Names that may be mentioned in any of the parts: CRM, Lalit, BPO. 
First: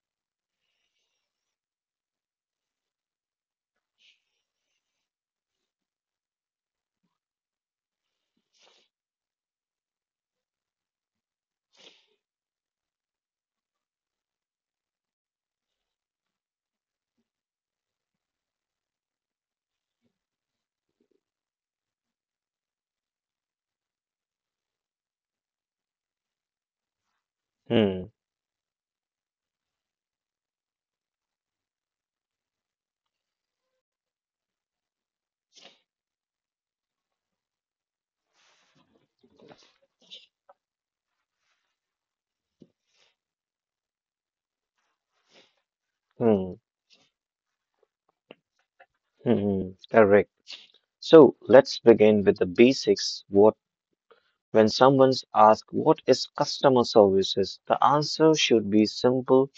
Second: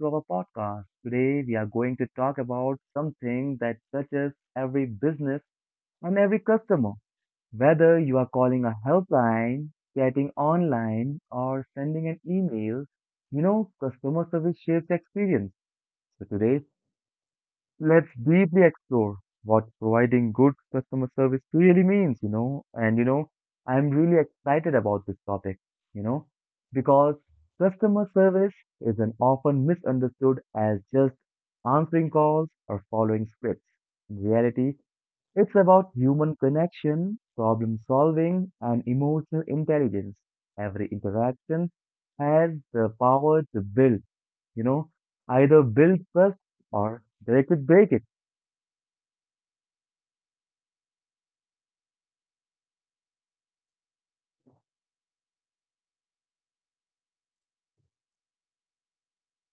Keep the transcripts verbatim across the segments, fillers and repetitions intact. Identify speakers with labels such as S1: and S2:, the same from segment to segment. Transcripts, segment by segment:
S1: to our podcast. Today, we are going to talk about something that touches every business and every customer. Whether you are calling a helpline, chatting online, or sending an email, you know, customer service shapes experience. So, today's Let's deeply explore what providing good customer service really means, you know. And you know, I'm really excited about this topic, you know, because
S2: Hmm,
S1: customer service is an often misunderstood as just answering calls or following scripts. In reality, it's about human connection, problem solving, and emotional intelligence. Every interaction has the power to build, you know, either build trust
S2: hmm,
S1: or they could break it.
S2: hmm, hmm, correct. So let's begin with the basics. What when someone's asked what is customer services, the answer should be simple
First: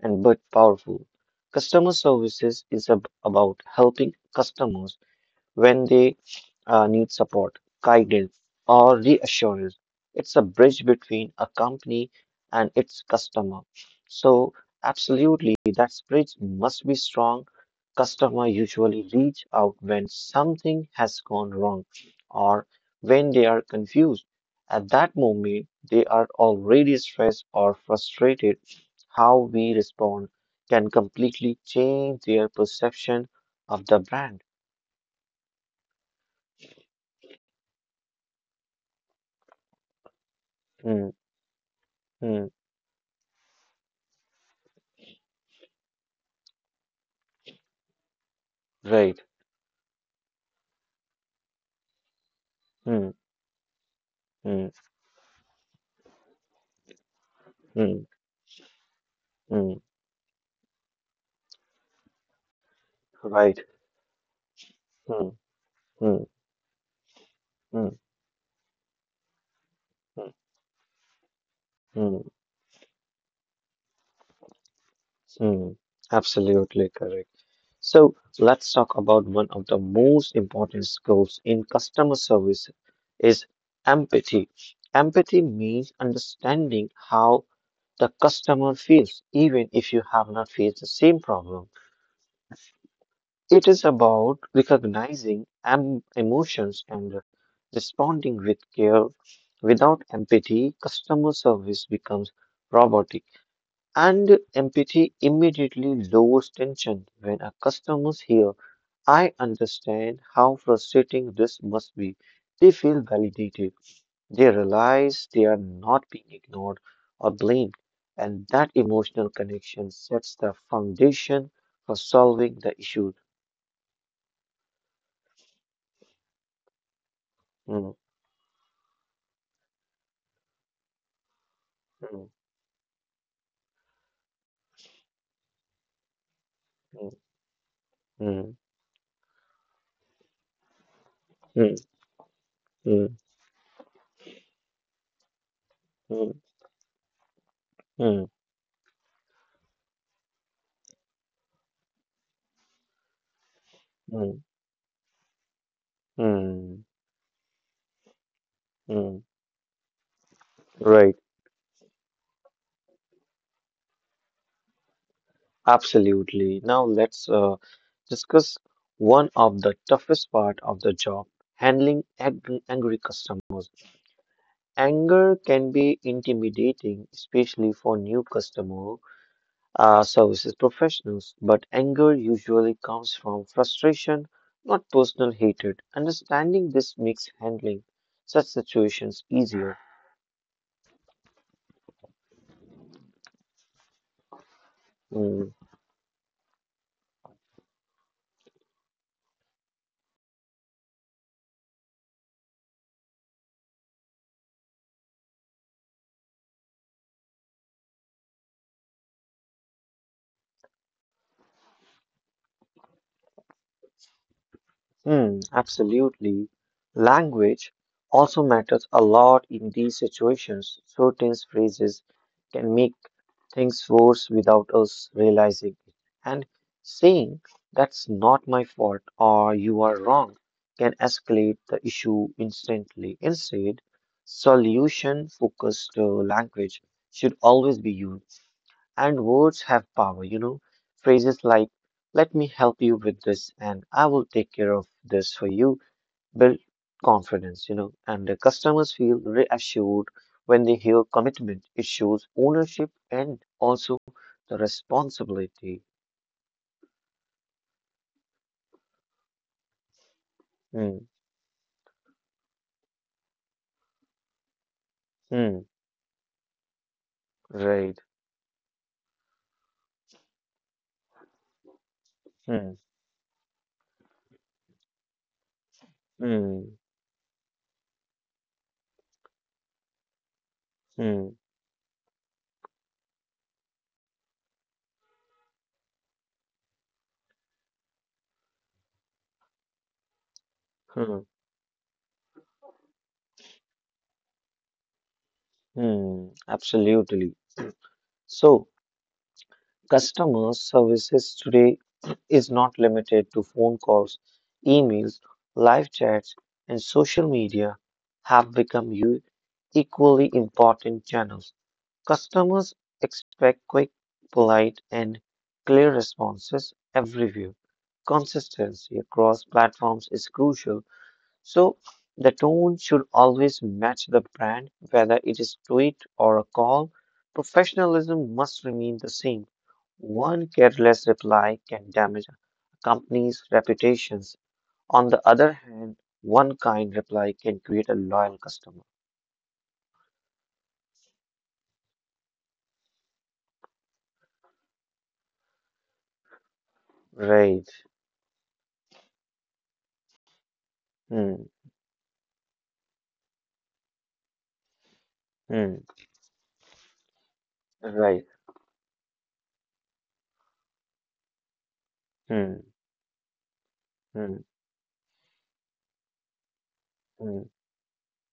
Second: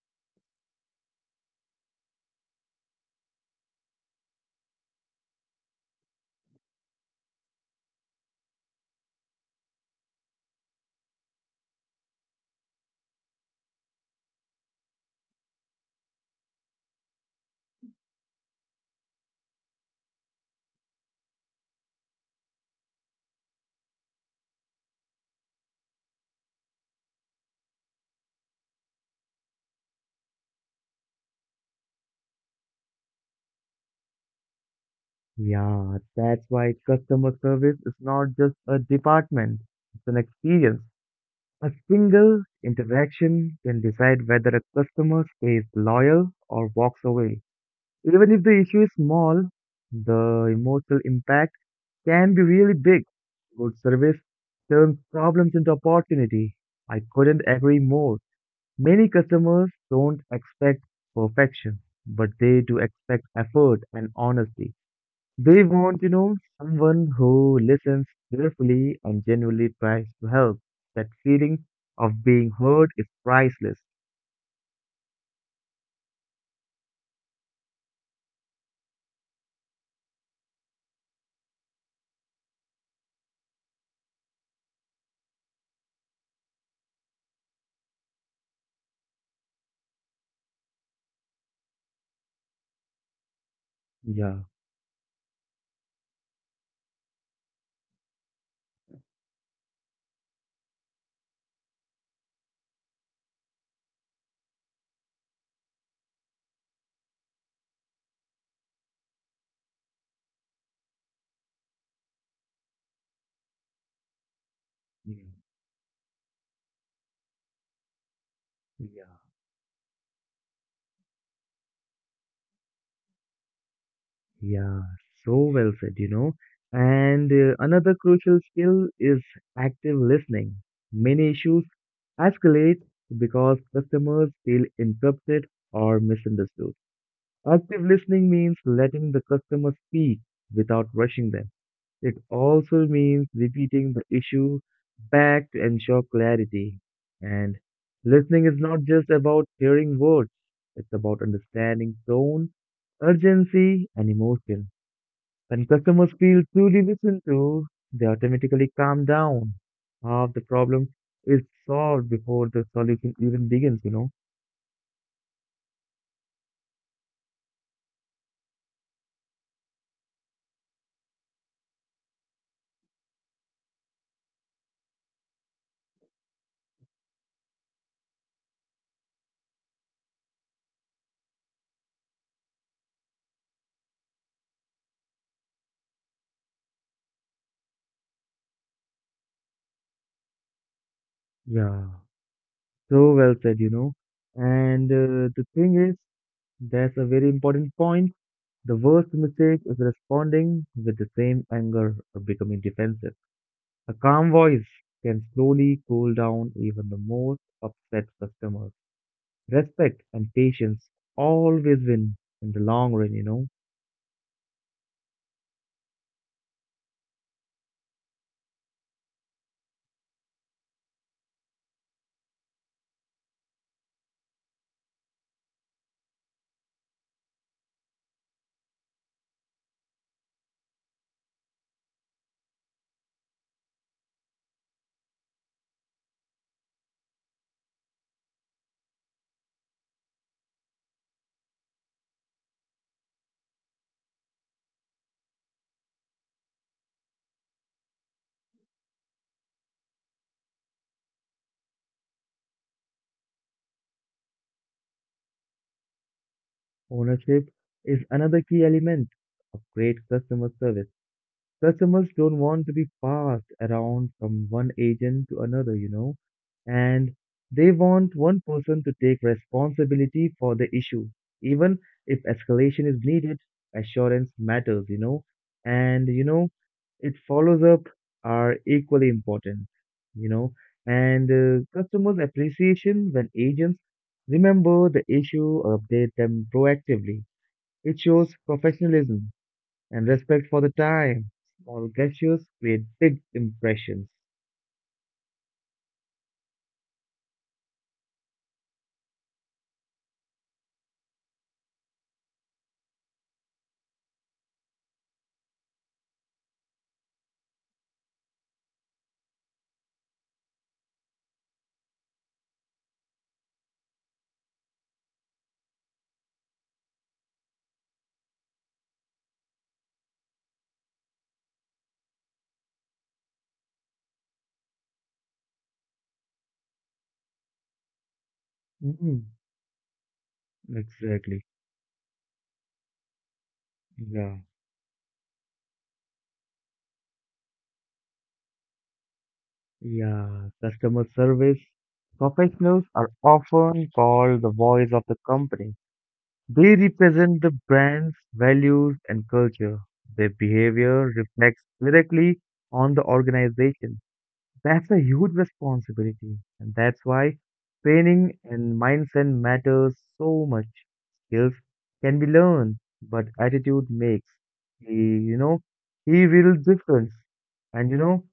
S2: and but powerful. Customer services is ab- about helping customers when they uh, need support, guidance, or reassurance. It's a bridge between a company and its customer. So, absolutely, that bridge must be strong. Customer usually reach out when something has gone wrong or when they are confused. At that moment, they are already stressed or frustrated. How we respond can completely change their perception of the brand.
S1: Yeah, that's why customer service is not just a department, it's an experience.
S2: Mm,
S1: A single
S2: mm.
S1: interaction can decide whether a customer stays loyal or walks away. Even if the issue is
S2: Right.
S1: small, the emotional impact can be really big.
S2: Hmm.
S1: Good service
S2: Hmm.
S1: turns problems into opportunity. I couldn't agree
S2: Hmm.
S1: more. Many customers
S2: Hmm.
S1: don't expect perfection, but they do expect
S2: Right.
S1: effort and honesty.
S2: Hmm.
S1: They want, you
S2: Hmm.
S1: know, someone who
S2: Hmm.
S1: listens carefully and genuinely tries
S2: Hmm.
S1: to help. That feeling
S2: Hmm.
S1: of being heard is priceless.
S2: mm. Absolutely correct. So let's talk about one of the most important skills in customer service is empathy. Empathy means understanding how the customer feels, even if you have not faced the same problem. It is about
S1: Yeah,
S2: recognizing em- emotions and responding with care. Without empathy, customer service becomes robotic, and empathy immediately lowers tension. When our customers hear, I understand how frustrating this must be, they feel validated. They realize
S1: yeah,
S2: they are not being ignored or blamed, and that
S1: yeah.
S2: emotional connection sets the foundation for solving the issue.
S1: Yeah, so well said, you know. And uh,
S2: Mm,
S1: another crucial skill is active listening. Many issues
S2: mm.
S1: escalate because customers feel interrupted or misunderstood.
S2: Mm,
S1: Active listening means
S2: mm,
S1: letting the customer speak without rushing them. It also
S2: mm,
S1: means repeating the issue back to ensure
S2: mm,
S1: clarity. And
S2: mm,
S1: listening is not just about hearing words, it's about understanding tone, urgency, and
S2: mm,
S1: emotion. When customers feel truly
S2: mm,
S1: listened to, they automatically calm
S2: mm.
S1: down. Half the problem
S2: Right,
S1: is solved before the solution even begins, you know.
S2: absolutely. Now let's uh, discuss one of the toughest part of the job, handling angry, angry customer. Anger can be intimidating, especially for new customer uh, services professionals, but anger usually comes from frustration, not personal hatred. Understanding this makes handling such situations easier.
S1: Yeah, so well said, you know. And uh, the
S2: Mm-hmm.
S1: thing is, that's a very important point. The worst mistake is responding with the same anger or becoming defensive. A calm voice can slowly cool down even the most upset customers. Respect and patience always win in the long run, you know.
S2: Hmm, absolutely. Language also matters a lot in these situations. Certain phrases can make things worse without us realizing it. And saying, that's not my fault or you are wrong, can escalate the issue instantly. Instead, solution-focused uh, language should always be used. And words have power, you know. Phrases like, let me help you with this and I will take care of this for you build confidence, you know. And the customers feel reassured when they hear commitment. It shows ownership and also the responsibility.
S1: Ownership is another key element of great customer service.
S2: Hmm,
S1: Customers don't want to be passed around from one agent to
S2: hmm,
S1: another, you know, and they
S2: right.
S1: want one person to take responsibility for the issue. Even if
S2: Hmm,
S1: escalation is needed, assurance matters, you know, and you know,
S2: hmm,
S1: it follows up are equally important, you know, and
S2: hmm,
S1: uh, customers' appreciation when agents remember the issue or update them proactively it shows professionalism and respect for the
S2: hmm,
S1: time. Small gestures create big impressions.
S2: hmm, absolutely. So, customer services today is not limited to phone calls, emails, live chats, and social media have become u- equally important channels. Customers expect quick, polite, and clear responses everywhere. Consistency across platforms is crucial so the tone should always match the brand, whether it is tweet or a call. Professionalism must remain the
S1: hmm
S2: same. One careless
S1: Exactly.
S2: reply can damage a company's
S1: Yeah.
S2: reputations. On the other hand, one kind reply can create a loyal customer.
S1: Yeah. Customer service professionals are often called the voice of the company. They represent the
S2: Right.
S1: brand's values and culture. Their behavior
S2: Hmm.
S1: reflects directly on the organization. That's a huge
S2: Hmm.
S1: responsibility, and that's why
S2: Right.
S1: training and mindset matters so much. Skills can be
S2: Hmm.
S1: learned, but attitude makes
S2: Hmm.
S1: a you know a real difference.
S2: Hmm.
S1: And you know,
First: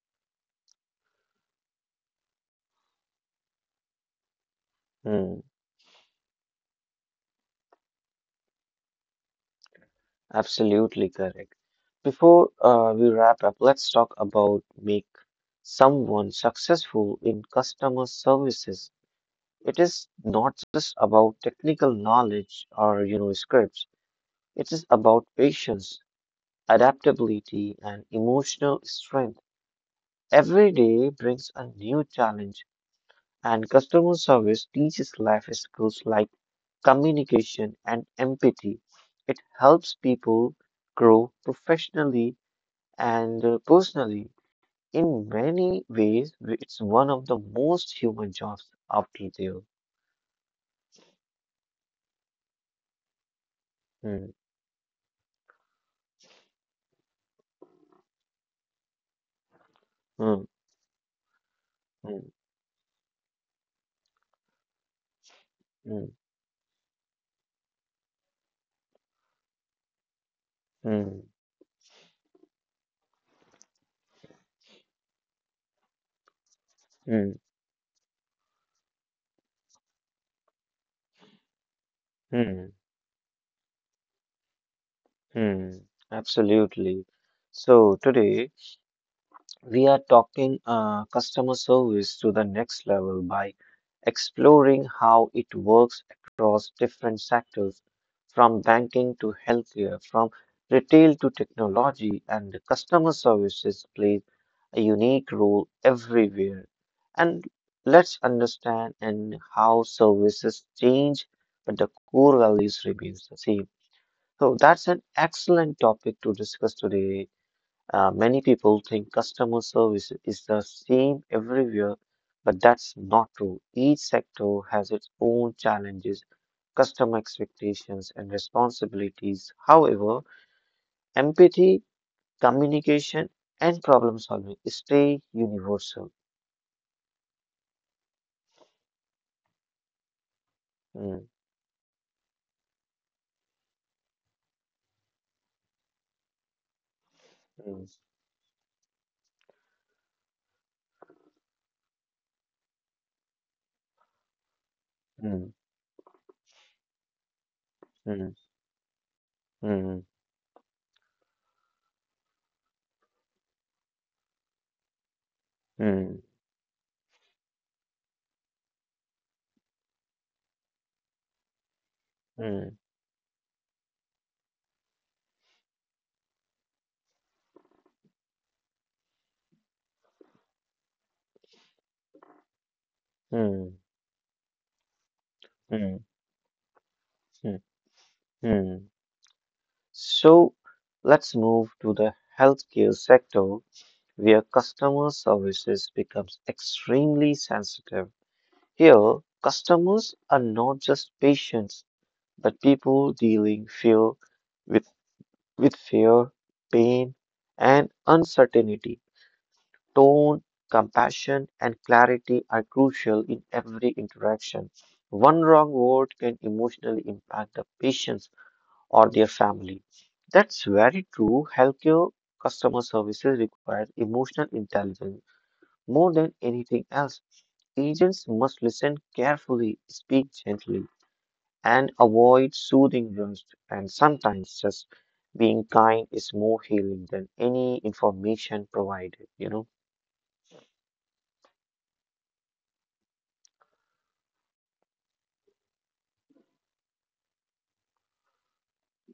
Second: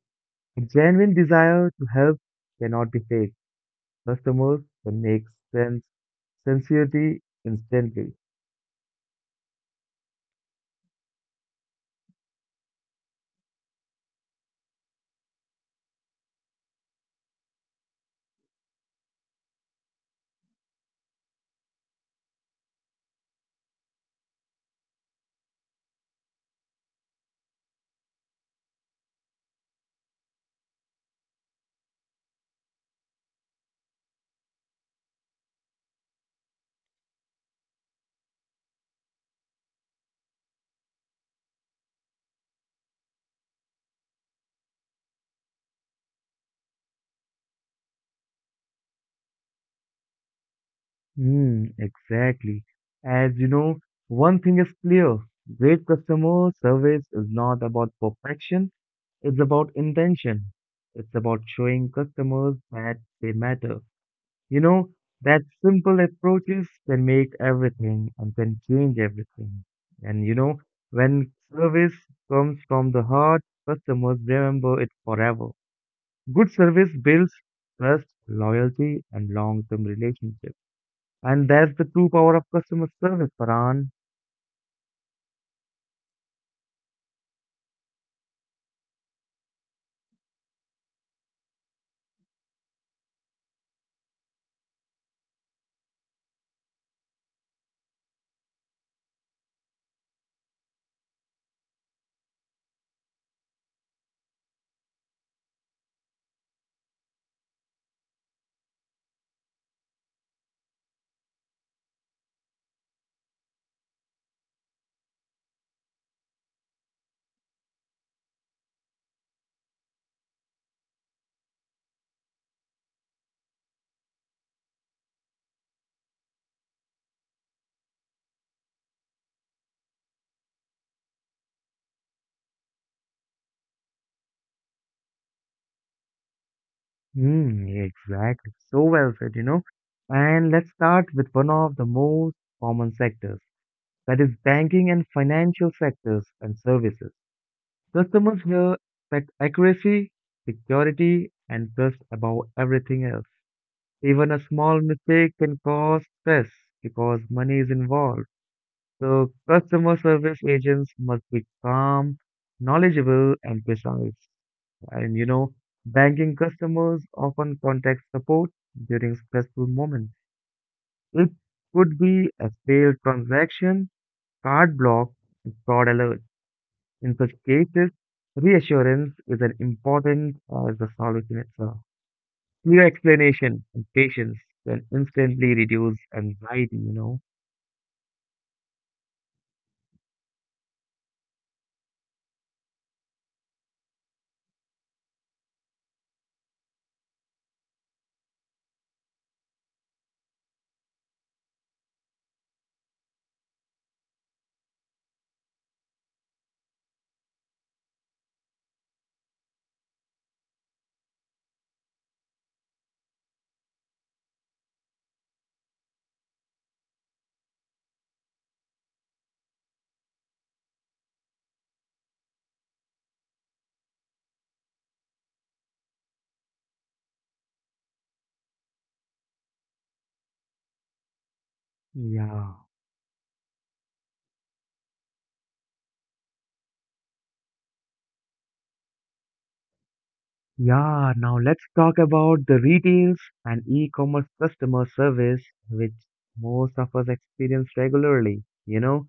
S1: a genuine desire to help cannot be fake. Customers can make
S2: Hmm.
S1: sense sincerity instantly.
S2: Absolutely correct. Before uh, we wrap up, let's talk about make someone successful in customer services. It is not just about technical knowledge or you know scripts. It is about patience, adaptability, and emotional strength. Every day brings a new challenge, and customer service teaches life skills like communication and empathy. It helps people grow professionally And uh, personally, in many ways, w- it's one of the most human jobs out there.
S1: Hmm, exactly. As you know,
S2: Hmm,
S1: one thing is clear, great customer service is not about perfection. It's about
S2: hmm,
S1: intention. It's about showing
S2: hmm,
S1: customers that they matter. You know, that simple
S2: hmm,
S1: approaches can make everything and can change everything. And you know,
S2: hmm,
S1: when service comes from the heart, customers remember it forever. Good service builds
S2: hmm,
S1: trust, loyalty, and long-term relationships. And that's the true power of
S2: hmm,
S1: customer service, Paran.
S2: hmm. Absolutely. So today, we are talking uh, customer service to the next level by exploring how it works across different sectors, from banking to healthcare, from retail to technology, and the customer services plays a unique role everywhere. And let's understand and how services change, but the core values remains the same. So that's an excellent topic to discuss today. Uh, many people think customer service is the same everywhere, but that's not true. Each sector has its own challenges, customer expectations, and responsibilities. However, empathy, communication, and problem solving stay universal.
S1: Hmm, exactly. So well said, you know. And let's start
S2: Mm,
S1: with one of the most common sectors that is banking and financial sectors and services.
S2: mm,
S1: Customers here expect accuracy, security, and trust above everything else. Even a small mistake
S2: mm,
S1: can cause stress because money is involved.
S2: mm,
S1: So, customer
S2: mm,
S1: service agents must be calm, knowledgeable, and precise. And you know,
S2: mm,
S1: banking customers often contact support during stressful moments. It could be a
S2: mm,
S1: failed transaction, card block, and fraud alert. In such cases, reassurance is as important as the solution itself. Clear explanation
S2: mm,
S1: and patience can instantly reduce
S2: mm,
S1: anxiety, you know.
S2: mm, mm. So let's move to the healthcare sector where customer services becomes extremely sensitive. Here, customers are not just patients, but people dealing fear with, with fear, pain, and uncertainty. Tone, compassion, and clarity are crucial in every interaction. One wrong word can emotionally impact the patients or their family. That's very true. Healthcare customer services requires emotional intelligence more than anything else, agents must listen carefully, speak gently, and avoid
S1: Yeah.
S2: soothing words. And sometimes just being kind is more healing than any information provided, you know?
S1: Yeah, now let's talk about the retails and e-commerce customer service, which most of us experience regularly. You know,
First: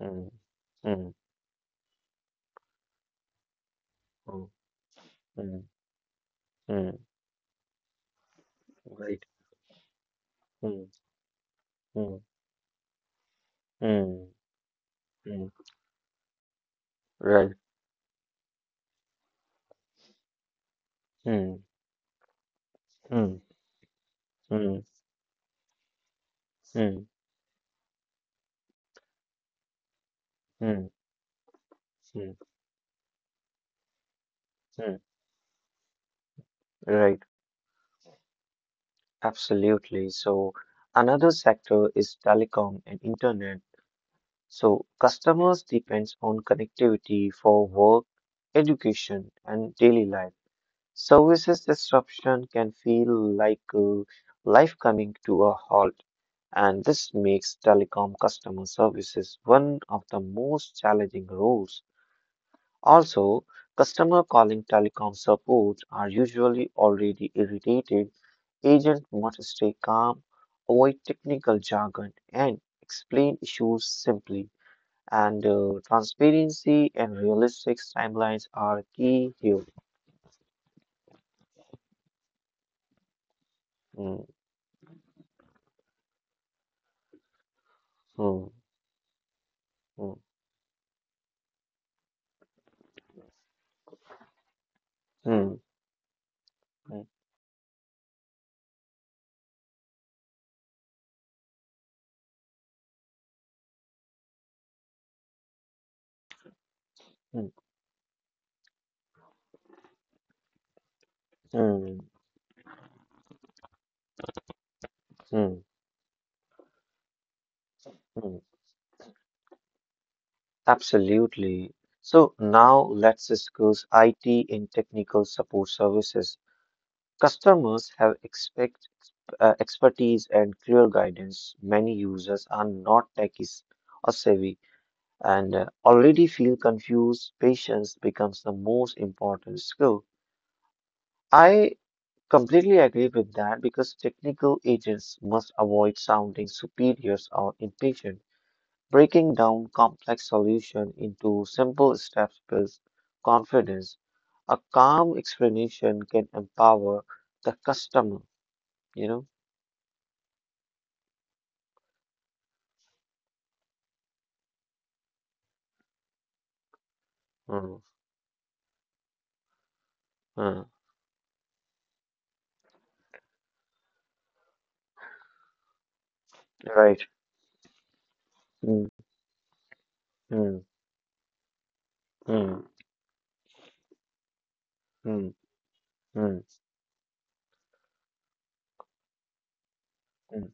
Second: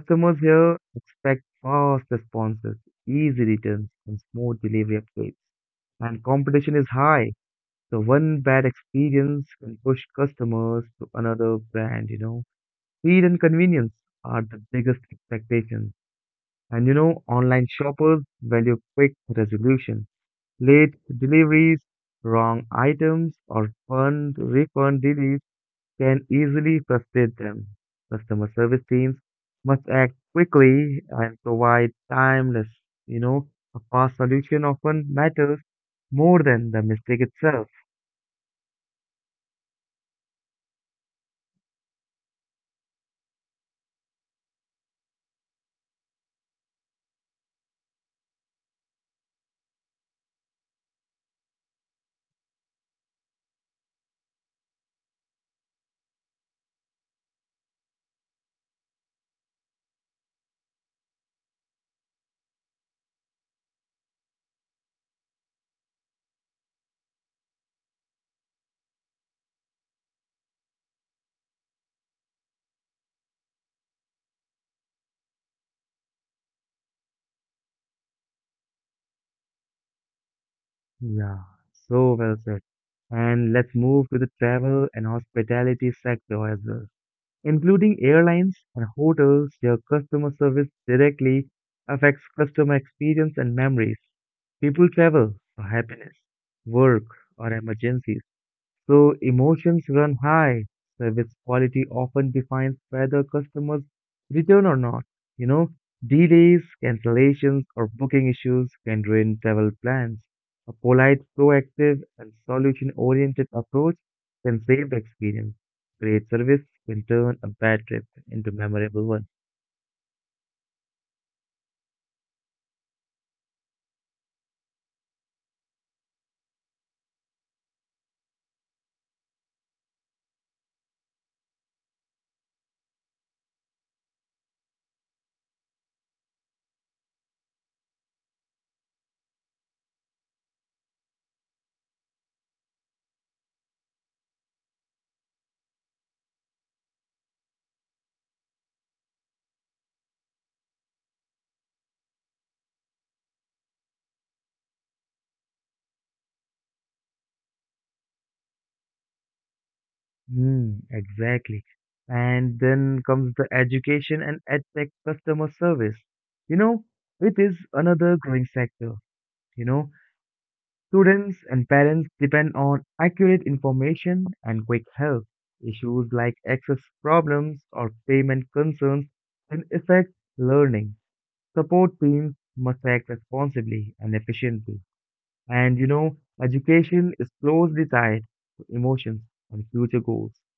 S2: Mm,
S1: here
S2: mm,
S1: expect fast responses, easy returns, and
S2: mm,
S1: smooth delivery updates
S2: mm,
S1: and competition is
S2: mm,
S1: high. So one bad
S2: right.
S1: experience can push customers
S2: Mm,
S1: to another brand,
S2: mm,
S1: you know. Speed and convenience
S2: mm,
S1: are the biggest
S2: mm,
S1: expectations. And you know,
S2: right.
S1: online shoppers value quick resolution. Late
S2: Mm,
S1: deliveries, wrong
S2: mm,
S1: items, or fund
S2: mm,
S1: refund delays can easily
S2: mm,
S1: frustrate them. Customer service teams must act
S2: mm,
S1: quickly and provide
S2: mm,
S1: timeless, you know, a fast solution
S2: mm,
S1: often matters more than the
S2: right.
S1: mistake itself.
S2: Absolutely. So, another sector is telecom and internet. So customers depends on connectivity for work, education, and daily life. Services disruption can feel like uh, life coming to a halt, and this makes telecom customer services one of the most challenging roles. Also, customer calling telecom support are usually already irritated. Agent must stay calm, avoid technical jargon, and explain issues simply and uh, transparency and realistic timelines are key here.
S1: Yeah, so well said. And let's move to
S2: Mm,
S1: the travel and hospitality sector as well, including
S2: mm,
S1: airlines and hotels. Their
S2: mm,
S1: customer service directly affects customer experience and memories. People travel
S2: mm,
S1: for happiness,
S2: mm,
S1: work, or emergencies. So emotions run high. Service quality often defines whether customers return or not. You know, delays,
S2: mm,
S1: cancellations, or booking issues can ruin travel plans. A polite,
S2: mm,
S1: proactive, and solution-oriented approach can save the experience.
S2: mm,
S1: Great service can turn a bad trip
S2: mm.
S1: into memorable one.
S2: Absolutely. So now let's discuss I T in technical support services. Customers have expect uh, expertise and clear guidance. Many users are not techies or savvy and uh, already feel confused. Patience becomes the most important skill. I Completely agree with that because technical agents must avoid sounding superiors or impatient. Breaking down complex solution into simple steps builds confidence. A calm explanation can empower the customer, you know?
S1: Hmm, exactly. And then comes the education and edtech customer service. You know, it is
S2: Mm,
S1: another growing sector. You know,
S2: mm,
S1: students and parents depend on accurate information and quick help. Issues like access
S2: right.
S1: problems or payment
S2: Mm,
S1: concerns can affect
S2: mm,
S1: learning. Support teams
S2: mm,
S1: must act responsibly and efficiently.
S2: mm,
S1: And you know,
S2: mm,
S1: education is closely tied to emotions and future goals.
S2: mm,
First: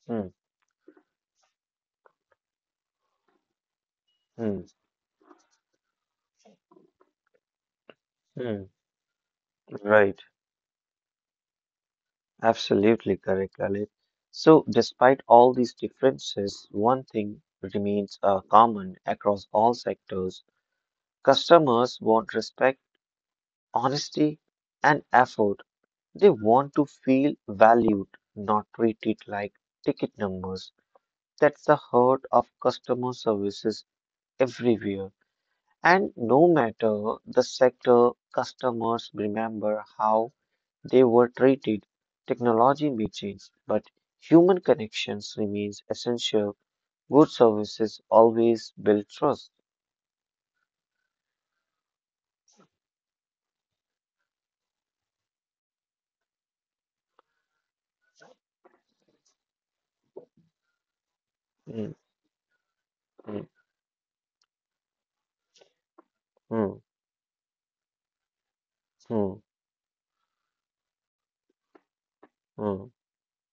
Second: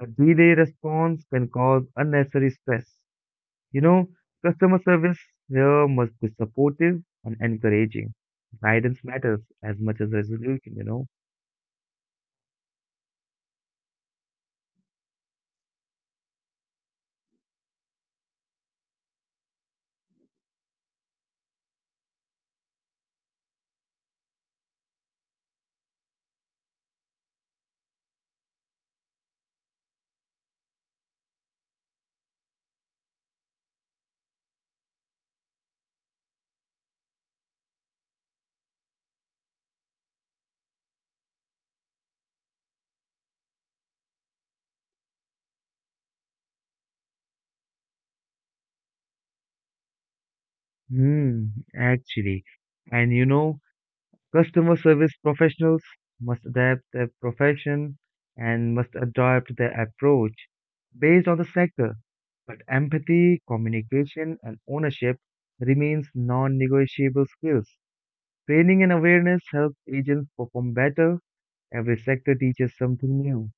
S1: A
S2: mm,
S1: delayed response can cause unnecessary stress. You know, customer service here must be supportive and encouraging.
S2: mm,
S1: Guidance matters as
S2: mm,
S1: much as
S2: right.
S1: resolution, you know.
S2: Absolutely correct, Lalit. So, despite all these differences, one thing remains uh, common across all sectors. Customers want respect, honesty, and effort. They want to feel valued, not treated like ticket numbers. That's the heart of customer services everywhere. And no matter the sector, customers remember how they were treated. Technology may change, but human connections remains essential. Good services always build trust.
S1: Hmm, actually. And you know, customer service professionals must adapt their profession and must adapt their approach based on the sector.
S2: Mm,
S1: But empathy,
S2: mm,
S1: communication, and ownership remains
S2: mm,
S1: non-negotiable skills. Training and awareness
S2: mm,
S1: help agents perform better. Every sector teaches
S2: mm,
S1: something new.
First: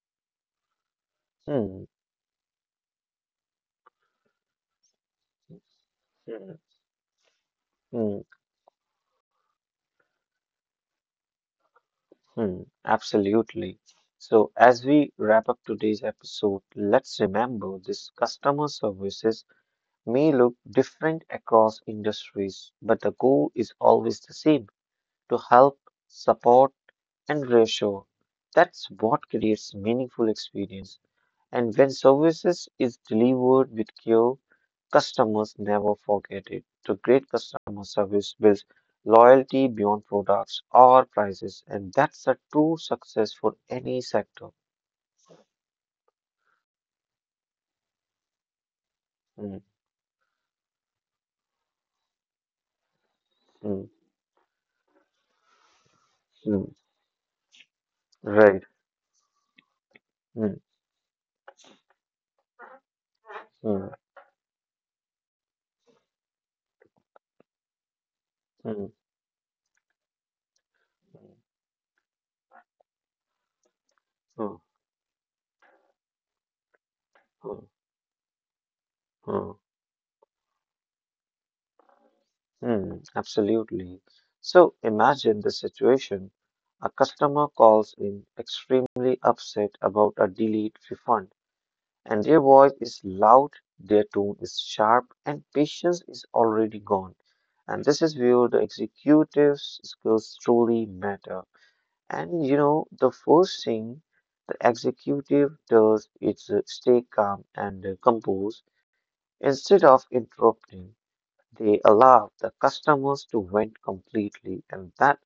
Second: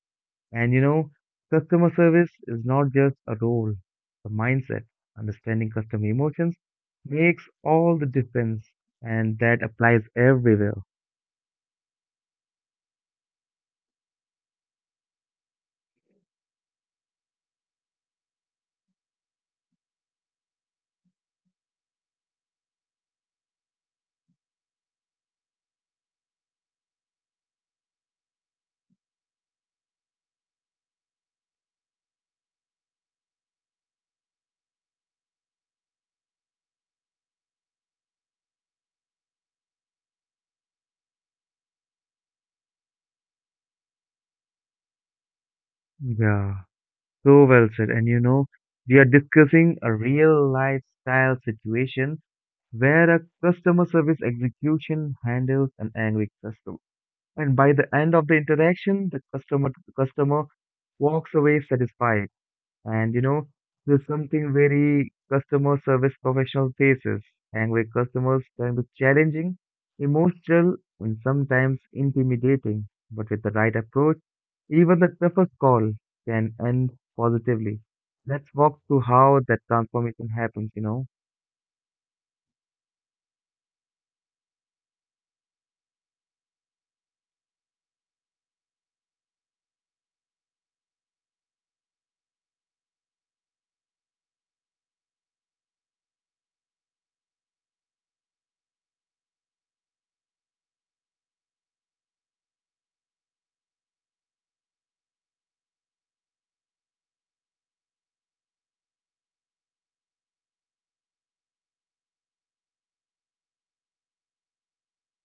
S1: And you know,
S2: mm,
S1: customer service is not just a role, the mindset. Understanding customer emotions
S2: mm,
S1: makes all the
S2: mm,
S1: difference, and that applies everywhere.
S2: mm. Absolutely. So, as we wrap up today's episode, let's remember this customer services may look different across industries, but the goal is always the same to help, support, and ratio. That's what creates meaningful experience. And when services is delivered with care, customers never forget it. So great customer service builds loyalty beyond products or prices, and that's a true success for any sector.
S1: Yeah, so well said. And you know, we are
S2: Mm,
S1: discussing a real lifestyle situation where a
S2: mm,
S1: customer service execution handles an angry
S2: mm.
S1: customer. And by the end of the
S2: Right.
S1: interaction, the customer customer
S2: Mm,
S1: walks away satisfied. And you know,
S2: mm,
S1: there's something very customer service professional faces, and where customers can be
S2: mm,
S1: challenging, emotional, and sometimes intimidating. But with the right approach,
S2: mm,
S1: even the toughest call can end
S2: mm,
S1: positively. Let's walk through how that
S2: mm,
S1: transformation happens, you know.
S2: Hmm, absolutely. So imagine the situation. A customer calls in extremely upset about a delayed refund, and their voice is loud, their tone is sharp, and patience is already gone. And this is where the executive's skills truly matter. And you know, the first thing the executive does is uh, stay calm and uh, composed instead of interrupting. They allow the customers to vent completely, and that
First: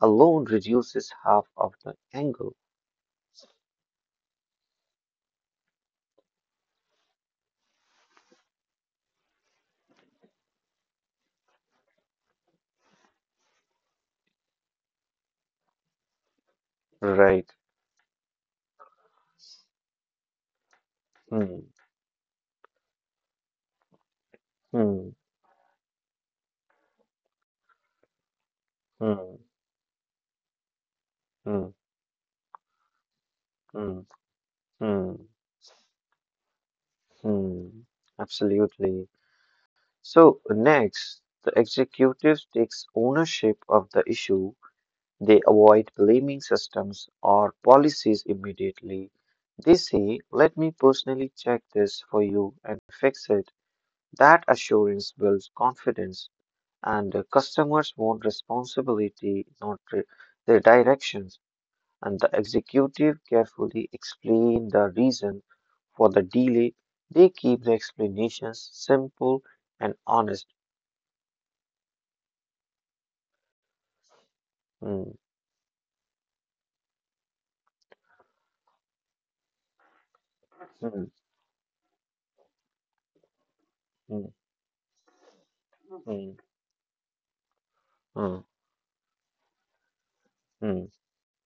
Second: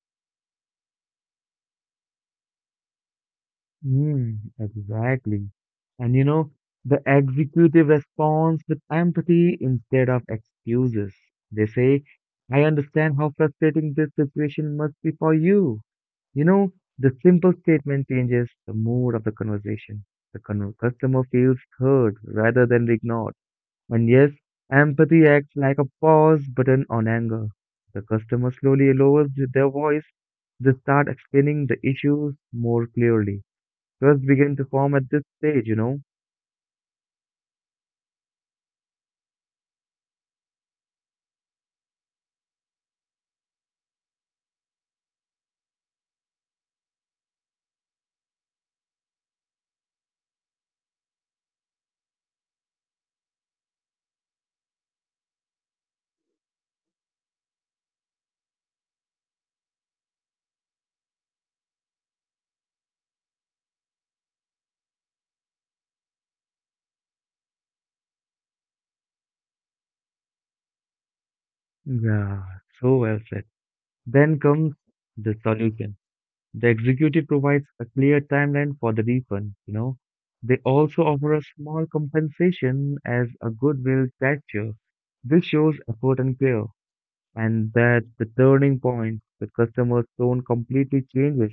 S2: alone reduces half of the angle.
S1: Mm, exactly. And you know, the executive responds with empathy instead of excuses. They say, I understand how frustrating this situation must be for you. You know, the
S2: Right.
S1: simple statement changes the mood of the conversation. The con- customer
S2: Hmm.
S1: feels heard rather than ignored. And yes,
S2: Hmm.
S1: empathy acts like a pause button on anger. The customer slowly lowers
S2: Hmm.
S1: their voice. They start
S2: Hmm.
S1: explaining the issues more clearly.
S2: Hmm.
S1: Trust began to form at
S2: Hmm.
S1: this stage, you know.
S2: Hmm. Absolutely. So next, the executive takes ownership of the issue. They avoid blaming systems or policies immediately. They say, let me personally check this for you and fix it. That assurance builds confidence. And the customers want responsibility, not re- the directions. And the executive carefully explain the reason for the delay. They keep the explanations simple and honest.
S1: Yeah, so well said. Then comes
S2: Hmm,
S1: the solution. The executive provides a clear timeline for the refund, you know. They also
S2: hmm,
S1: offer a small compensation as a goodwill
S2: hmm,
S1: gesture. This shows effort and
S2: hmm,
S1: care, and that's the
S2: hmm,
S1: turning point. The customer's tone
S2: hmm,
S1: completely changes.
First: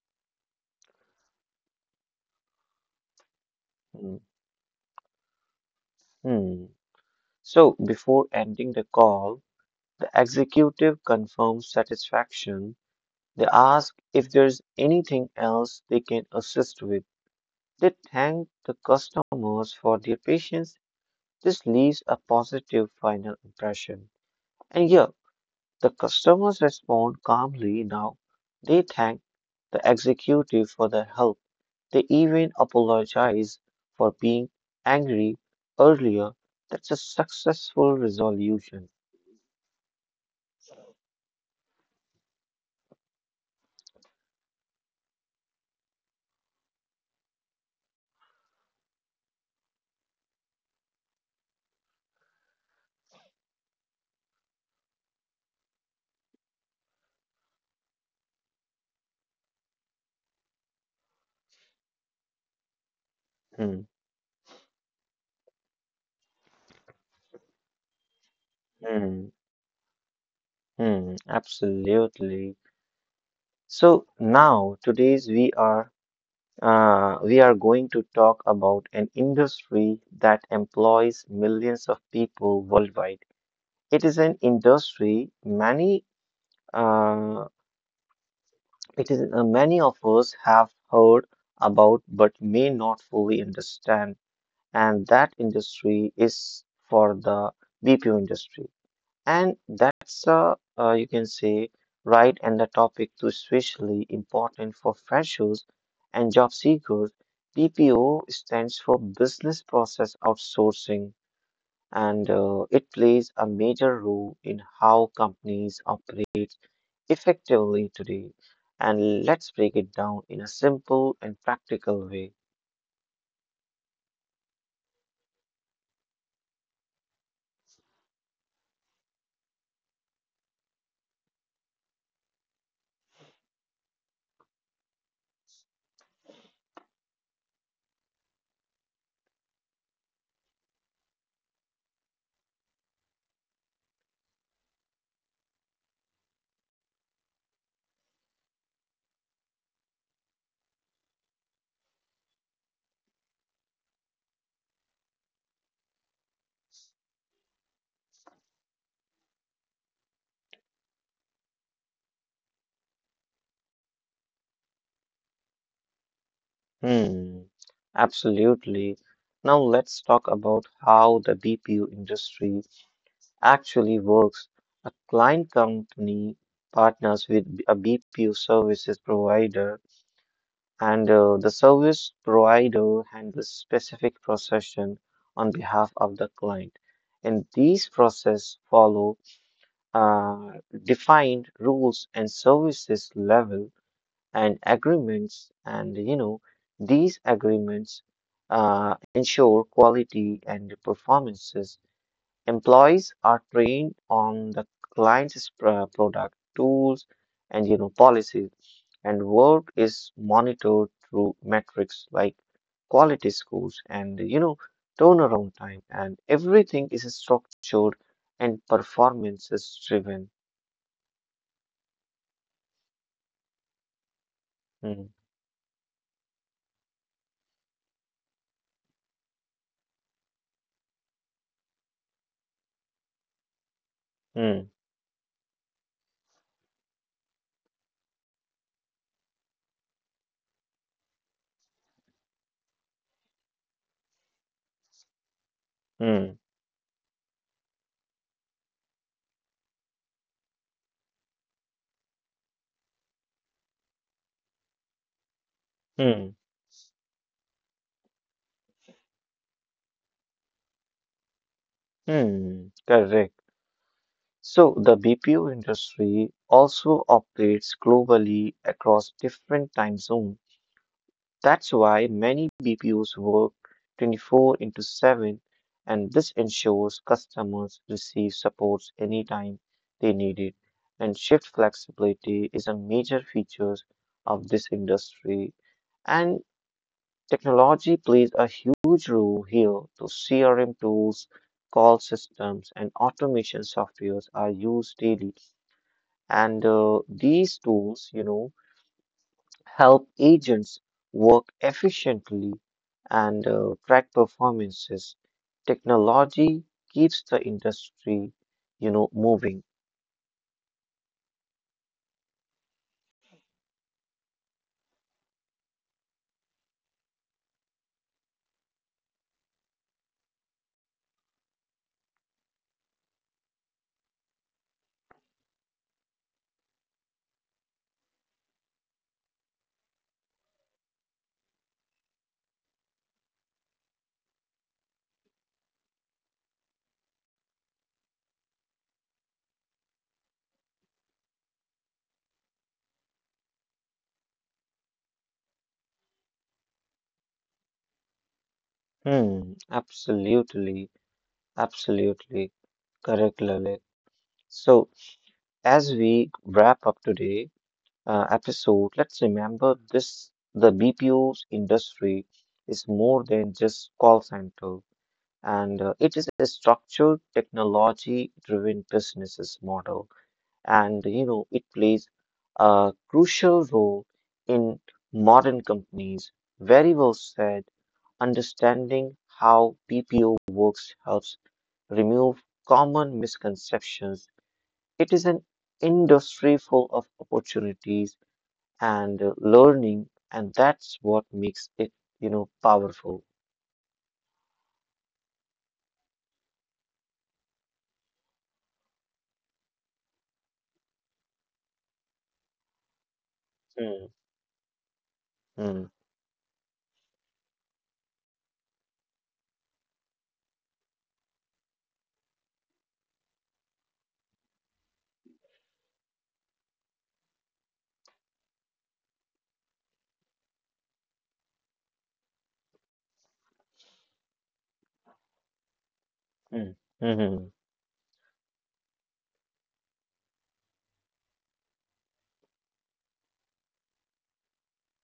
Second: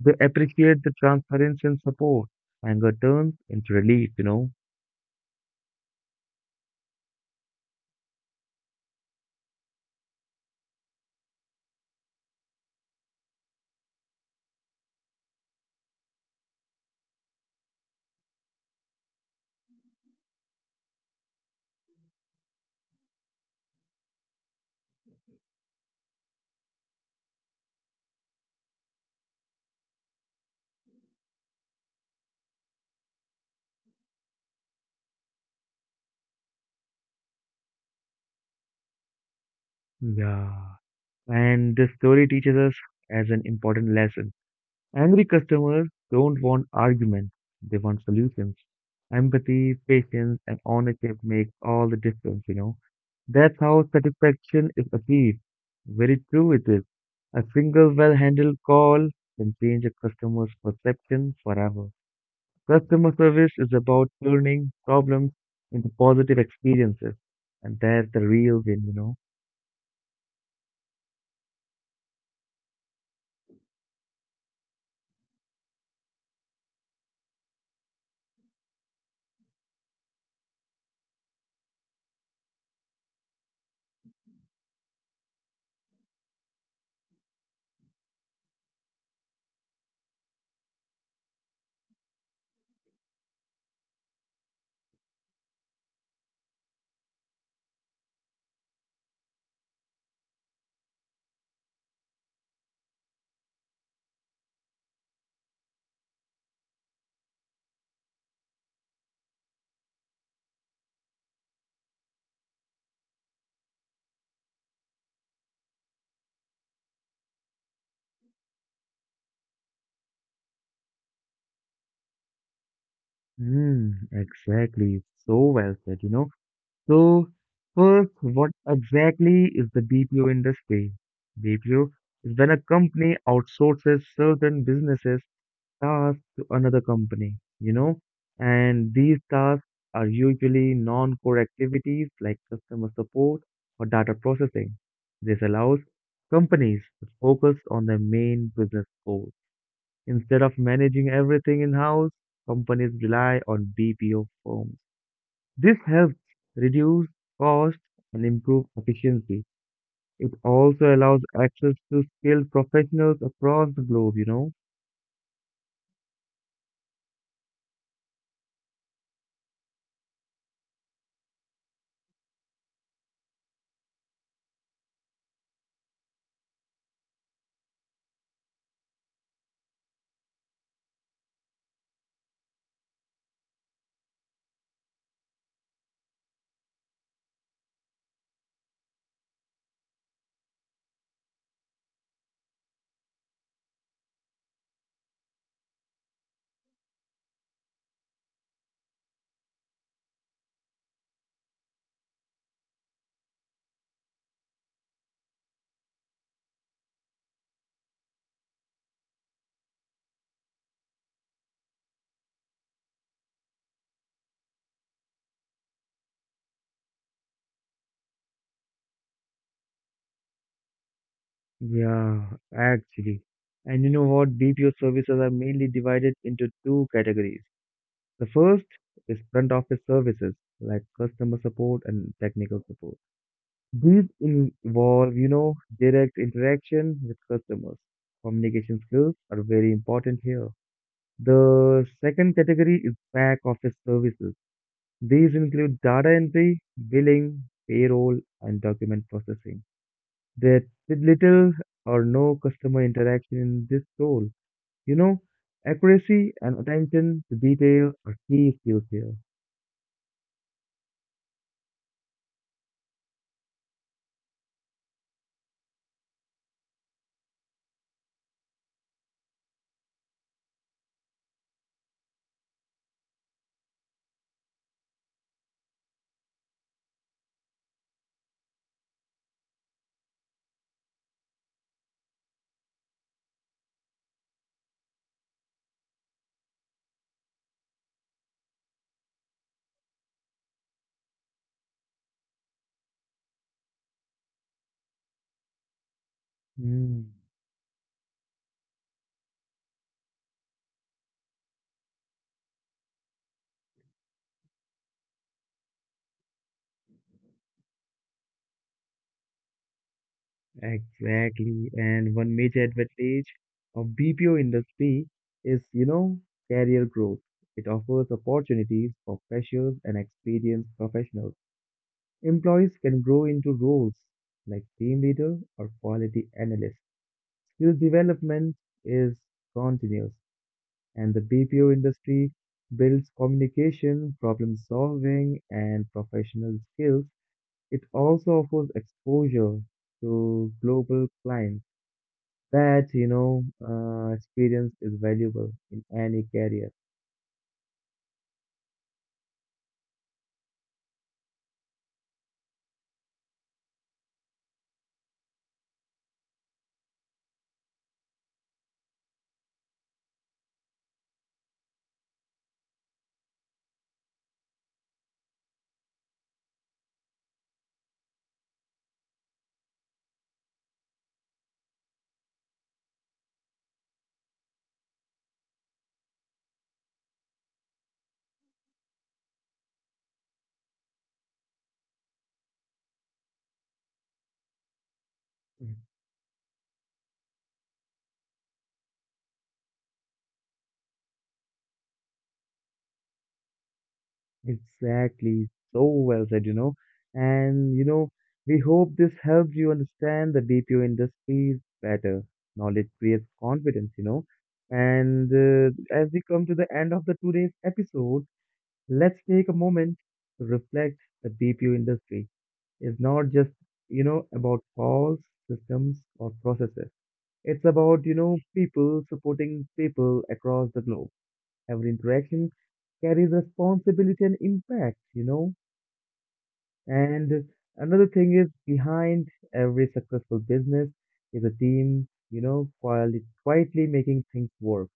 S1: They appreciate the transparency and support. Anger turns into relief,
S2: hmm,
S1: you know.
S2: hmm. So, before ending the call, the executive confirms satisfaction. They ask if there's anything else they can assist with. They thank the customers for their patience. This leaves a positive final impression. And yeah, the customers respond calmly now. They thank the executive for their help. They even apologize for being angry earlier. That's a successful resolution.
S1: Yeah. And this story teaches us as an important lesson. Angry customers don't want arguments, they want solutions. Empathy, patience, and ownership make all the difference, you know. That's how satisfaction is achieved. Very true it is. A single well-handled call can change a customer's perception forever. Customer service is
S2: Hmm,
S1: about turning problems into positive experiences, and that's the real win, you know.
S2: hmm, hmm, absolutely. So now today's we are uh, we are going to talk about an industry that employs millions of people worldwide. It is an industry many uh, it is uh, many of us have heard about but may not fully understand, and that industry is for the B P O industry, and that's uh, uh, you can say right and the topic to especially important for freshers and job seekers. B P O stands for Business Process Outsourcing and uh, it plays a major role in how companies operate effectively today. And let's break it down in a simple and practical way.
S1: Hmm, exactly. So well said, you know. So, first, what exactly is the B P O industry? B P O is when a company outsources certain businesses tasks to another company, you know, and these tasks are usually non-core activities like customer support or data processing. This allows companies to focus on their main business goals. Instead of managing everything in house, companies rely on B P O firms. This helps reduce costs and improve efficiency. It also allows access to skilled professionals across the globe, you know?
S2: Hmm, absolutely. Now let's talk about how the B P O industry actually works. A client company partners with a B P O services provider, and uh, the service provider handles specific procession on behalf of the client. And these process follow uh, defined rules and services level and agreements and you know these agreements uh, ensure quality and performances employees are trained on the client's pr- product tools and you know policies and work is monitored through metrics like quality scores and you know turnaround time and everything is structured and performance is driven.
S1: Yeah, actually. And you know what? B P O
S2: Hmm.
S1: services are mainly divided into two categories. The first is front office services like customer support and technical support. These
S2: Mm,
S1: involve, you know, direct interaction with customers. Communication skills are very important here. The second category is back office services. These include data
S2: mm,
S1: entry, billing, payroll, and document processing. There's little or no customer interaction in this role. You know,
S2: mm,
S1: accuracy and attention to detail are key skills here.
S2: mm. Correct. So the B P O industry also operates globally across different time zones. That's why many B P Os work twenty four into seven, and this ensures customers receive support anytime they need it. And shift flexibility is a major feature of this industry. And technology plays a huge role here. So C R M tools, call systems, and automation softwares are used daily. And uh,
S1: Hmm.
S2: these tools, you know, help agents work efficiently and uh, track performances. Technology keeps the industry, you know, moving.
S1: Exactly. And one major advantage of B P O industry is, you know, career growth. It offers opportunities for freshers and experienced professionals. Employees can grow into roles like team leader or quality analyst. Skill development is continuous, and the B P O industry builds communication, problem solving, and professional skills. It also offers exposure to global clients that, you know, uh, experience is valuable in any career.
S2: Hmm, absolutely, absolutely correct, Lalit. So as we wrap up today, uh, episode, let's remember this the B P O's industry is more than just call center, and uh, it is a structured technology driven businesses model. And you know, it plays a crucial role in modern companies. Very well said. Understanding how B P O works helps remove common misconceptions. It is an
S1: Mhm.
S2: industry full of opportunities and uh, learning, and that's what makes it, you know, powerful.
S1: Exactly. So well said, you know. And, you know, we hope this helps you understand the B P O industry better. Knowledge creates confidence,
S2: Mm,
S1: you know. And uh,
S2: Mm,
S1: as we come to the end of the today's episode, let's take a moment to reflect the B P O industry is not just, you know, about calls, systems, or processes. It's about, you know, people supporting people across the globe. Every interaction carries responsibility and impact, you know.
S2: mm, mm,
S1: And another thing is behind every successful business is a team, you know, quietly, quietly making things work.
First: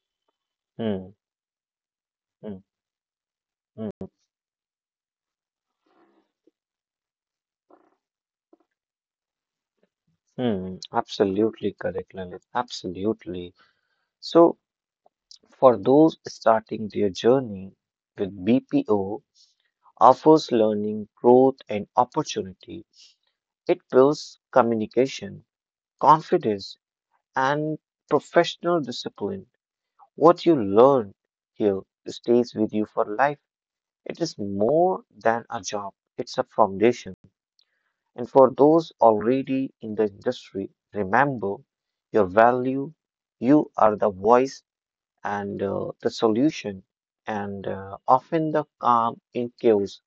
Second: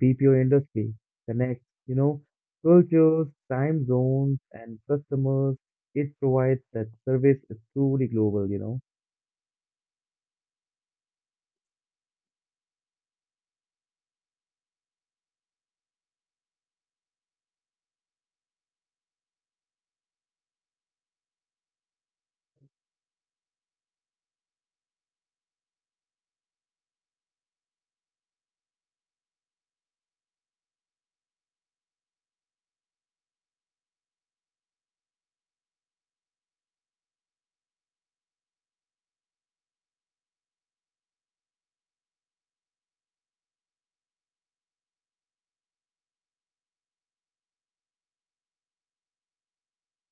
S1: B P O industry
S2: mm,
S1: connects, you know,
S2: mm,
S1: cultures, time
S2: mm,
S1: zones, and customers. It provides that service is truly global, you know.
S2: mm. Absolutely correct, Lalit. Absolutely. So, for those starting their journey with B P O, offers learning, growth, and opportunity. It builds communication, confidence, and professional discipline. What you learn here stays with you for life. It is more than a job, it's a foundation. And for those already in the industry, remember your value. You are the voice and uh, the solution, and uh, often the calm in chaos.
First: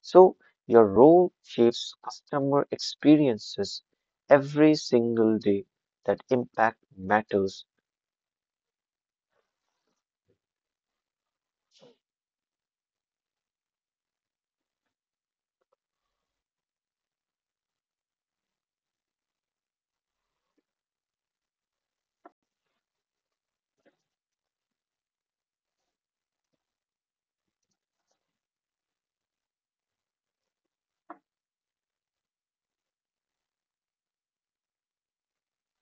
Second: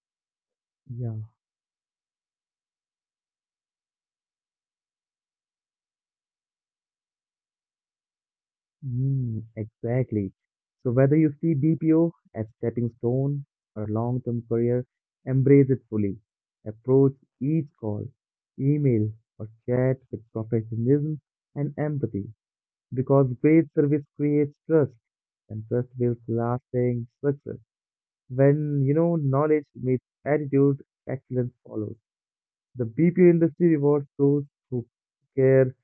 S2: So, your
S1: Yeah.
S2: role shapes customer experiences every single day. That impact matters.
S1: Mm, exactly. So whether you see B P O as stepping stone or a long-term career, embrace it fully. Approach each call, email, or chat with professionalism and empathy because great service creates trust and trust builds lasting success. When you know knowledge meets attitude, excellence follows. The B P O industry rewards those who care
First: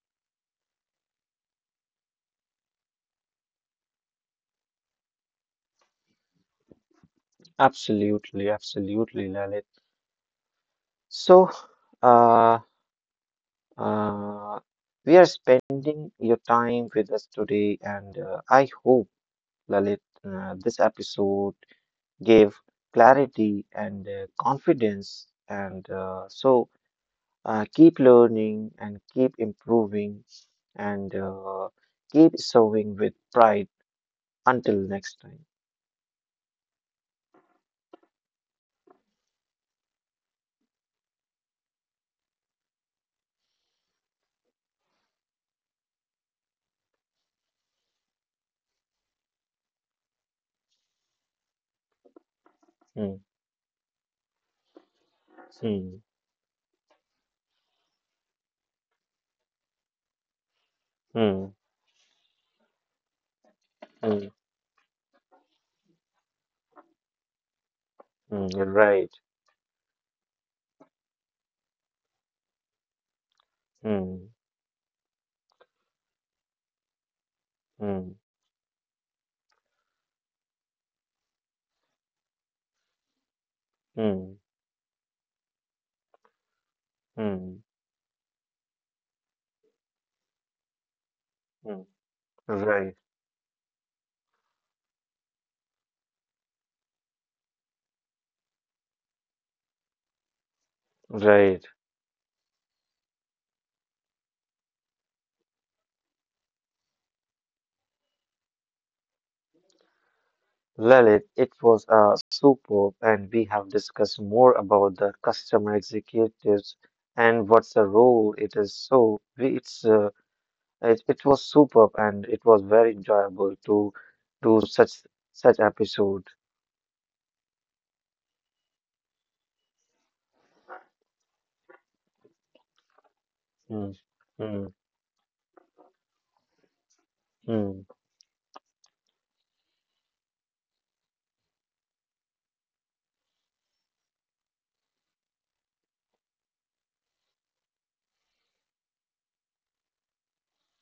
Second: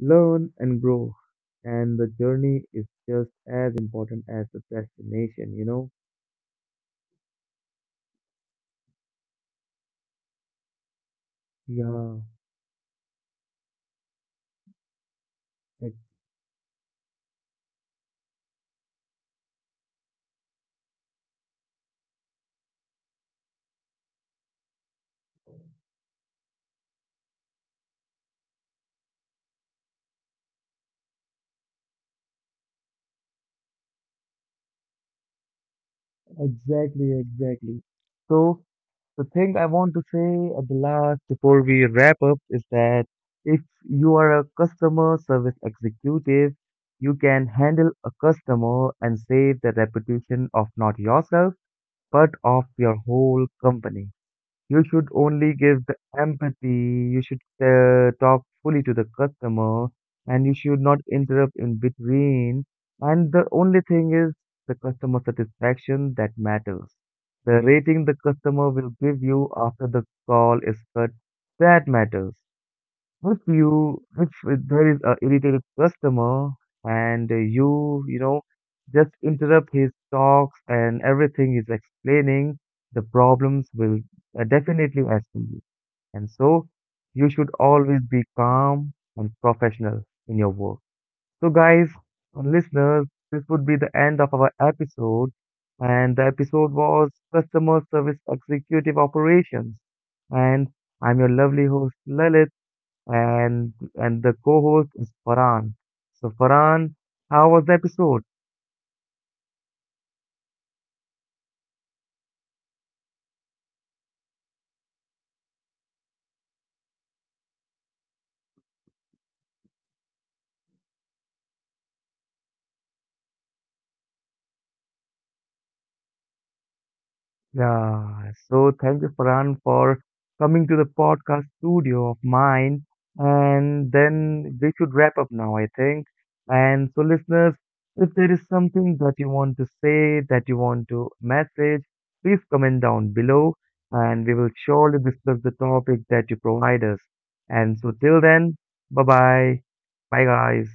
S1: learn and grow. And the journey is just as important as the destination, you know?
S2: Absolutely, absolutely, Lalit. So,
S1: Yeah,
S2: uh, Uh, we are
S1: ex-
S2: spending your time with us today, and uh, I hope, Lalit, uh, this episode gave clarity and uh, confidence. And uh, so uh, keep learning and keep improving and uh, keep serving with pride until next time.
S1: exactly, exactly. So the thing I want to say at the last before we wrap up is that if you are a customer service executive, you can handle a customer and save the reputation of not yourself, but of your
S2: Mm,
S1: whole company. You should only give the
S2: mm,
S1: empathy, you should uh, talk fully to the customer, and you should not interrupt
S2: mm,
S1: in between. And the only thing
S2: mm,
S1: is the customer satisfaction that matters. The rating the
S2: mm,
S1: customer
S2: you're
S1: will
S2: right.
S1: give you after the call is cut, that matters if you if
S2: Mm,
S1: there is a irritated customer and you
S2: mm,
S1: you know just interrupt his talks and everything is explaining the problems will
S2: mm,
S1: uh, definitely escalate and so you should
S2: mm,
S1: always be calm and professional in your work so
S2: mm,
S1: guys and
S2: right,
S1: listeners this would be the end of our episode and the episode was customer service executive operations and I'm your lovely
S2: right.
S1: host Lalit and and the co-host is Farhan. So Farhan, how was the episode?
S2: Lalit, it was uh, superb, and we have discussed more about the customer executives and what's the role it is. So we, it's uh, it, it was superb, and it was very enjoyable to do such such episode.
S1: Yeah, so thank you Farhan for coming to the podcast studio of mine.
S2: Mm,
S1: And then
S2: mm,
S1: we should wrap up now, I think. And so listeners,
S2: mm.
S1: if there is something that you want to say, that you want to message, please comment down below and we will surely discuss the topic that you provide us. And so till then, bye bye. Bye guys.